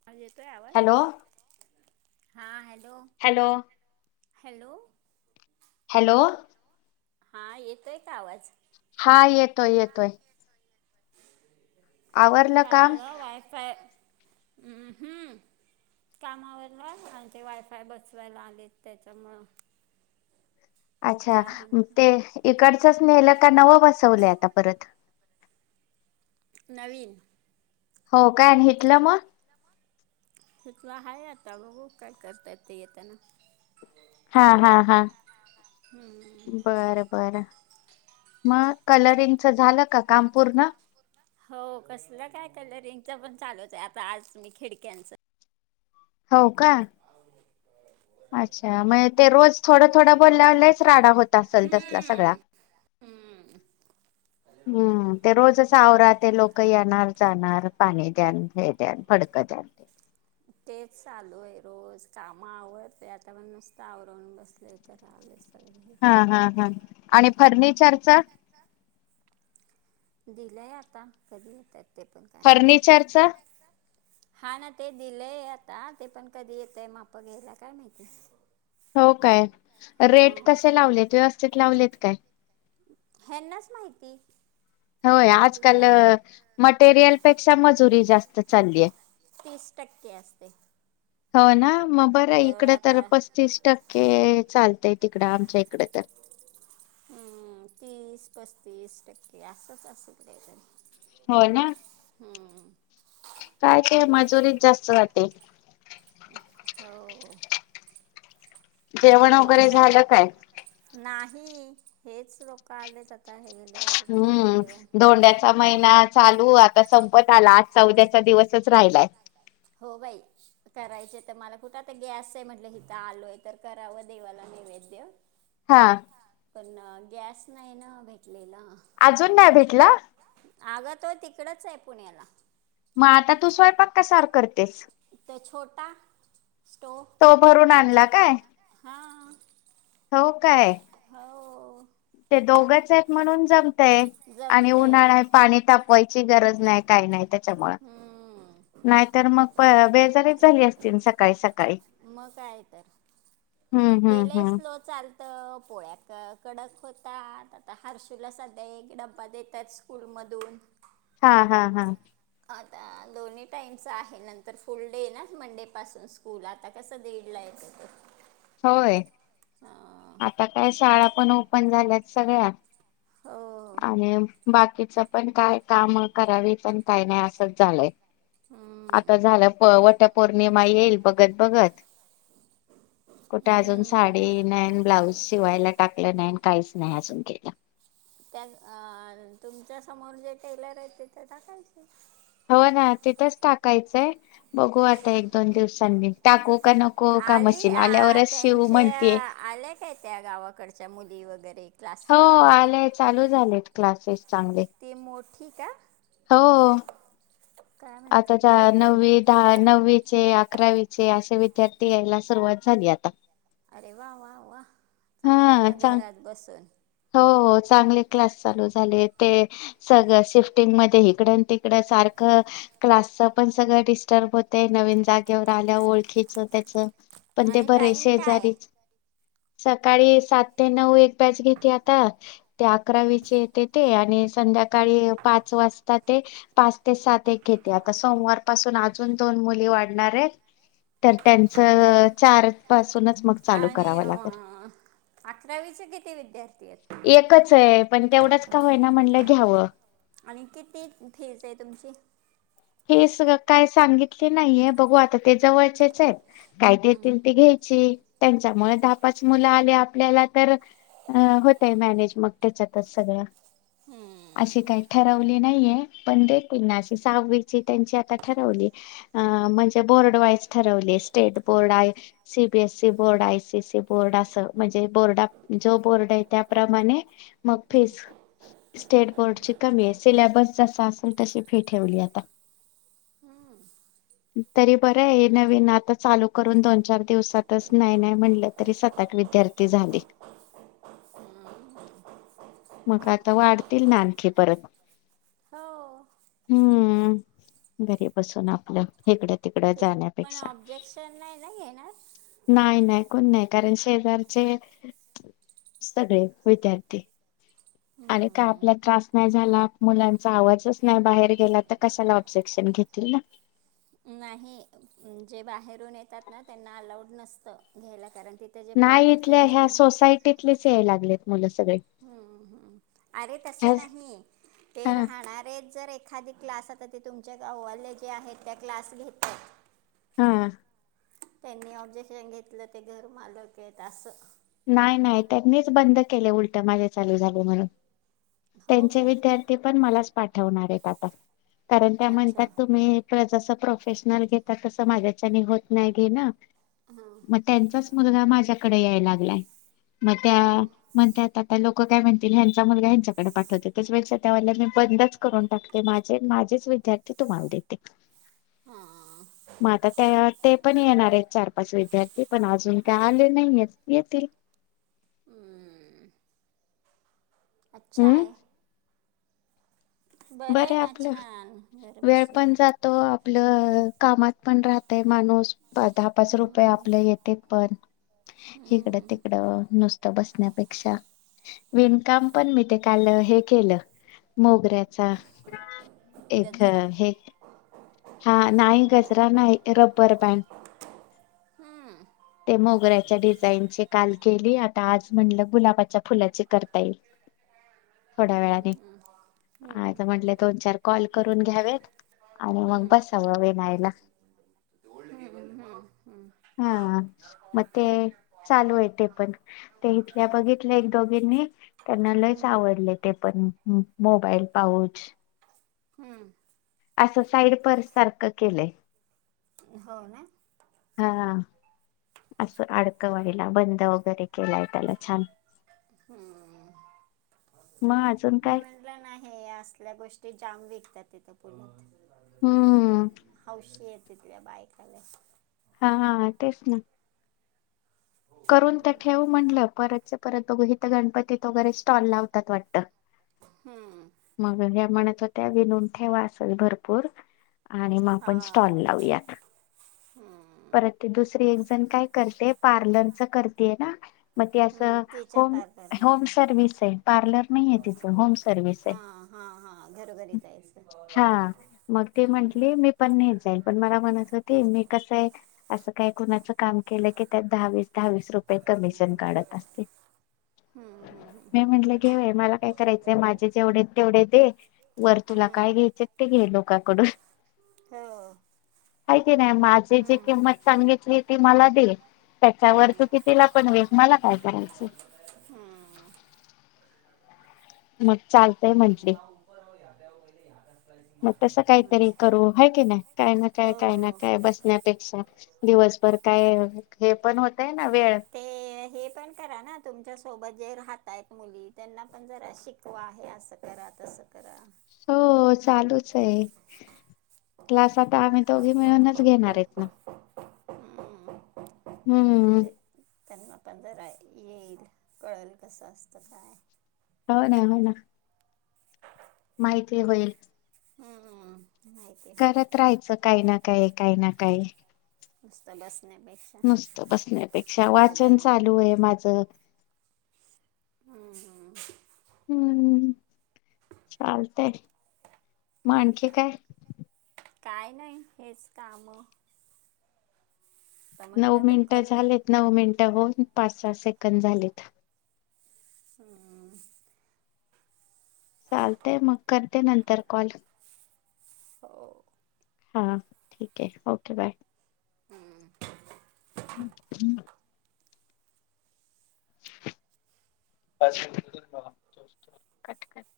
[unintelligible] येतोय आवाज? हॅलो हां हॅल [unintelligible] हॅलो हॅलो हॅलो हां येतोय का आवाज? हां येतोय येतोय. आवरलं काय काम झालं ना वायफाय हं हम्म कामावरनं आणि ते वायफाय बसवायला आलेत त्याच्यामुळं, अच्छा, त्या अजून ते इकडचच नेलं का नवं बसवलंय आता परत. नवीन, हो काय, आणि हिटलं मग? हिटलं हाय, आता बघू काय करतायत ते येताना. हां हां हां हम्म. बर बर मग, कलरिंगच झाल का काम पूर्ण? हो, कसलं काय कलरिंगच पण चालूच आहे, आता आज नी खिडक्यांचं हो का? अच्छा, मग ते रोज थोडं थोडं बोलल्यावर लईच राडा होत तसल तसला हम्म. सगळा हम्म. [unintelligible] हम्म, ते रोजच आवरा, ते लोक येणार जाणार पाणी द्यान, हे द्यान, फडकं द्यान ते तेच चालू आहे, रोज काम आवरते, आता पण नुसतं आवरून बसलेय, तर आलेच. हां, हां, हां. आणि फर्निचरच? दिलंय आता, कधी येतात? ते पण काय फर्निचरचा माहिती. हा ना ते दिलंय आता, ते पण कधी येतात माप घ्यायला काय माहिती. हो काय. रेट हां कसे लावलेत, व्यवस्थित लावलेत? काय? ह्यांनाच माहिती. होय, आजकाल आपल्याला मटेरियल पेक्षा मजुरी जास्त चाललीया. तीस टक्के असते हो, ना. मग बरं जेवढं इकड तर आता पस्तीस टक्के चालतय. तिकडे आमच्या इकडे तर. हम्म तीस-पस्तीस टक्के असंच असेल. हो, ना. हम्म, काय ते मजुरीत जास्त जाते. हो. जेवण वगैरे झालं काय. ही,, हेच लोक आलेत आता हे. गेल्यावर करेल हम्म जेवण धोंड्याचा महिना चालू आता. आता संपत आला आज चौद्याचा दिवसच राहिलाय. हो बाई, करायचे तर मला कुठं तर गॅस आहे, म्हटलं हिथ आलोय तर करावं देवाला नैवेद. हा. पण गॅस नाही ना भेटलेला. अजून नाही भेटला. अगं तो तिकडच आहे पुण्याला. मग आता तू स्वयंपाक का कशावर. करतेस. तो छोटा स्टो तो भरून आणला काय. हां हो काय. हो. ते दोघच आहेत म्हणून जमतय, आणि जमते उन्हाळा पाणी तापवायचं. ची गरज नाही, काही नाही त्याच्या. त्याच्यामुळे. हम्म नाहीतर मग बेजारीच झाली असतील सकाळी-सकाळी. मग काय तर हम्म तेला हम्म स्लो चालत पोळ्या कडक होत. आता हर्षुला संध्याकाळी एक डबा देतात, स्कूल मधून. हा, हा, हा. आता दोन्ही टाईमचं आहे नंतर फुल डे आहे ना, मंडेपासून स्कूल आता कसं दीडला येतो. होय अं, आता काय शाळा पण ओपन झाल्यात सगळ्या हो आणि. बाकीच पण काय काम करावी पण काय नाही असंच झालंय. हम्म. आता झालं प वटपौर्णिमा येईल. बघत-बघत. कुठे अजून हम्म. साडी नाही, ब्लाऊज शिवायला टाकलं नाही, काहीच नाही अजून केलं. त्या अ तुमच्या समोर जे टेलर आहे ते ते टाकायचे. हो ना तिथंच टाकायचंय. बघू आता एक दोन दिवसांनी टाकू का नको का आली मशीन आ, आल्यावरच शिवू त्यांच्या म्हणतेय, आल्या काय त्या गावाकडच्या मुली वगैरे हो क्लासला आलंय चालूच. झालेत क्लासेस. चांगले. मोठी ती का. हो. काय आता म्हणते चा कळतंय का नव्वी, दहा, नव्वीचे, अकरावीचे अशे वि- विद्यार्थी यायला सुरुवात झाली आता. अरे वा, वा, वा चांगलं आहे हा ना चांग घरात बसून. हो चांगले क्लास चालू झाले, ते सगळं शिफ्टिंग मध्ये इकडंन- तिकडं सारख क्लासच पण सगळं डिस्टर्ब होतय नवीन जागेवर आल्याव ओळखीच त्यात. पण ते आणि बर हाय टाईम काय आहे? शेजारीच. सकाळी सात ते नऊ एक बॅच घे तात. ते अकरावीचे येते ते आणि संध्याकाळी पाच वाजता ते, पाच ते सात एक घेते. आता सोमवार पासून अजून दोन मुली वाढणार ए तर त्यांचं चार पासूनच मग चालू आणि करावं लागल. अं, अकरावीचे किती विद्यार्थी आहेत एकच हये, पण तेवढंच का होईना म्हणलं घ्याव. आणि किती फीज आहे तुमची हे सगळ काय सांगितली नाहीये, बघू आता. ते जवळचेच आहेत. काय हम्म, देतील ते घ्यायची? त्यांच्यामुळे दहा पाच मुलं आली आ पल्याला तर अ होतय, मॅनेज मग त्याच्यातच सगळं. हम्म, अशी काय ठरव ली नाहीेये, पण देतील ना. अस सहावी ची तेनची आता ठरवली. आ म्हणजे बोर्ड वाइज ठरवली. स्टेट बोर्ड आहे, C. B. A. C board आहे. आए. सी. सी बोर्ड आस, म्हणजे बोर्डा जो बोर्ड आहे, त्याप्रमाणे मग फिज स्टेट बोर्डची कमी हाय. सिलॅबस जसा असेल, तशी फी ठेवली आता. हम्म. तरी बरं आहे. नवीन आता चालू करून दोन चार दिवसातच नाही नाही म्हणलं तरी, सात आठ विद्यार्थी झाले. हम्म. मग, आता वाढतील ना आणखी परत. हाव. हम्म घरी बसून आपलं, हिकडं तिकडं ते पण जाण्यापेक्षा. ऑब्जेक्शन नाही ना घेणार नाही नाही कोण नाही. कारण शेजारचे सगळे विद्यार्थीय.... अरे काय हम्म, आपला त्रास नाही झाला, मुलांचा आवाजच नाही बाहेर गेला, तर कशाला ऑब्जेक्शन घेतील ना. नाही, जे बाहेरून येतात ना त्यांना अलाउड नसतं. घ्यायला कारण... ते तेजे नाही प्रॉपरचे इथल्या ह्या घेणार. सोसायटीतलेच याय लागलेत मुलं सगळे हम हम अरे तस ह्या नाही ते हा राहणारे जर ए- खादी क्लास ते तुमच्या गावाले जे आहेत, त्या क्लास घेतात. हा. त्यांनी ऑब्जेक्शन घेतलं ते घर मालक आहेत असं. नाही नाही त्यांनीच बंद केले उलट माझ्या चालू झाल म्हणून. हो त्यांचे काय? विद्यार्थी पण मलाच- पाठवणार आहेत आता. कारण त्या म्हणतात अच्छा. तुम्ही प्रज प्रोफेशनल घेेतात तस माझ्याच्या होत नाही घे ना हां. मग त्यांचाच मुल हा माझ कडे यायला लाय मग त्या हो. म्हणत आता लोक ल काय म्हणतीलचा मुलगा हच्याकडे पाठवते त्याच वेळेक्ष त्याला मी बंदच करून टाकते माझे माझेच विद्यार्थी तुम्हाला देते. हां. मग आता त्या ते पण येणार आहेत. चार पाच विद्यार्थी पण अजून काय आले नाहीय. येतील. हम्म... अच्छा हम्म आहे. बरं आहे बरे ना आपलं छान घर वेळ बसून. पण जातो आपलं कामात पण राहतय माणूस दहा पाच रुपये हम्म, आपले येते पण इिकडं हम्म. तिकडं नुसत बसण्यापेक्षा विणकाम पण मी ते काल हे केलं मोगऱ्यात. एक गजरा. हे हा नाही गचरा नाही रब्बर पॅन्ट हम्म ते मोगऱ्याच्या डिझाईन काल केली आता आज म्हणलं गुलाबाच्या फुलाचे करता येईल थोड्या वेळाने आता म्हंटले दोन चार कॉल करून घ्यावेत आणि मग बसावं वेनायला हा मग ते चालू आहे ते पण ते इथल्या बघितल्या एक दोघीनी त्यांना लयच आवडले ते पण मोबाईल पाहूच हम्म. असं साईड पर्स सारखं केलंय. हो ना? हा असं आडकवायला बंद वगैरे केलाय त्याला छान. मग अजून मी काय म्हटलं नाही असल्या गोष्टी जाम विक त्या तितं पोलत हम्म हौशेत तितल्या बायकाले हा-हा-हा तेच ना. करून तर ठेवू म्हटलं परत चं परत बघू म्हणलं गणपतीत वगैरे स्टॉल लावतात वाटतं. हम्म! मग ह्या म्हनत होत्या विणून ठेवा असल भरपूर आणि मग आपण हां स्टॉल मग लावूयात. हम्म, परत ते दुसरी एक जण काय करते पार्लरचं करतीये ना. मग ते हम्म, असं तिच्या होम, पार पारमध्ये होम सर्विसये पार्लर नाईये तिचं, होम सर्व्हिस ये. हां हां हां घरोघरी जायचं हा मग ते हम्म. म्हटली मी पण न्हेचंय पण मला म्हणत होती मी कसंय असं काही कुणाचं काम केलं की त्यात दहावीस दहा-वीस रुपये कमिशन काढत असते. हम्म, हम्म, हम्म, मी हम्म. म्हटलं घे बाई मला काय करायचंय? माझे जेवढे तेवढे दे वर तुला काय हम्म, घ्यायचे ते घे. लोक कड हो काय ते नाही माझे जे हम्म, किंमत सांगितली ती मला दे. हम्म. त्याच्या वर हम्म. तु कितीला पण विक मला काय करायचं? मग चालतयं म्हटले. मग तस काहीतरी अच्छा. करू आहे की नाही, काय ना काय काय ना हो काय बसण्यापेक्षा. दिवसभर काय हे पण होत ते हे पण करा ना तुमच्या सोबत जे राहतायत मुली त्यांना पण जरा शिकवा हे असं करा तसं करा. हो चालूच आहे क्लास आता आम्ही दोघी मिळूनच घेणारयेत ना. हम्म. ह ह हम. म्हणजे त्यांना पण जरा येईल, कळेल कसं असतं काय? हो ना हो ना. माहिती होईल. हम्म, माहिती होईल करत राहायचं काही ना काय काही ना काय काय? नुसतं बस नुसतं बसण्यापेक्षा वाचन मोबाईल चालू आहे माझं. ह ह. हम्म! चालतयं म आणखी काय? काय नाही हेच काम. तर नऊ म्हटलं तो मिनटं कर झालेत नऊ मिनिटं होऊन पाच, सात सेकंद झालेत. ह अ अ. चालते मग करते नंतर कॉल. हो हा ठीक! आहे ओके बाय. हम्म. हम हम [unintelligible] पाच मिनिटं [unintelligible] कट कर.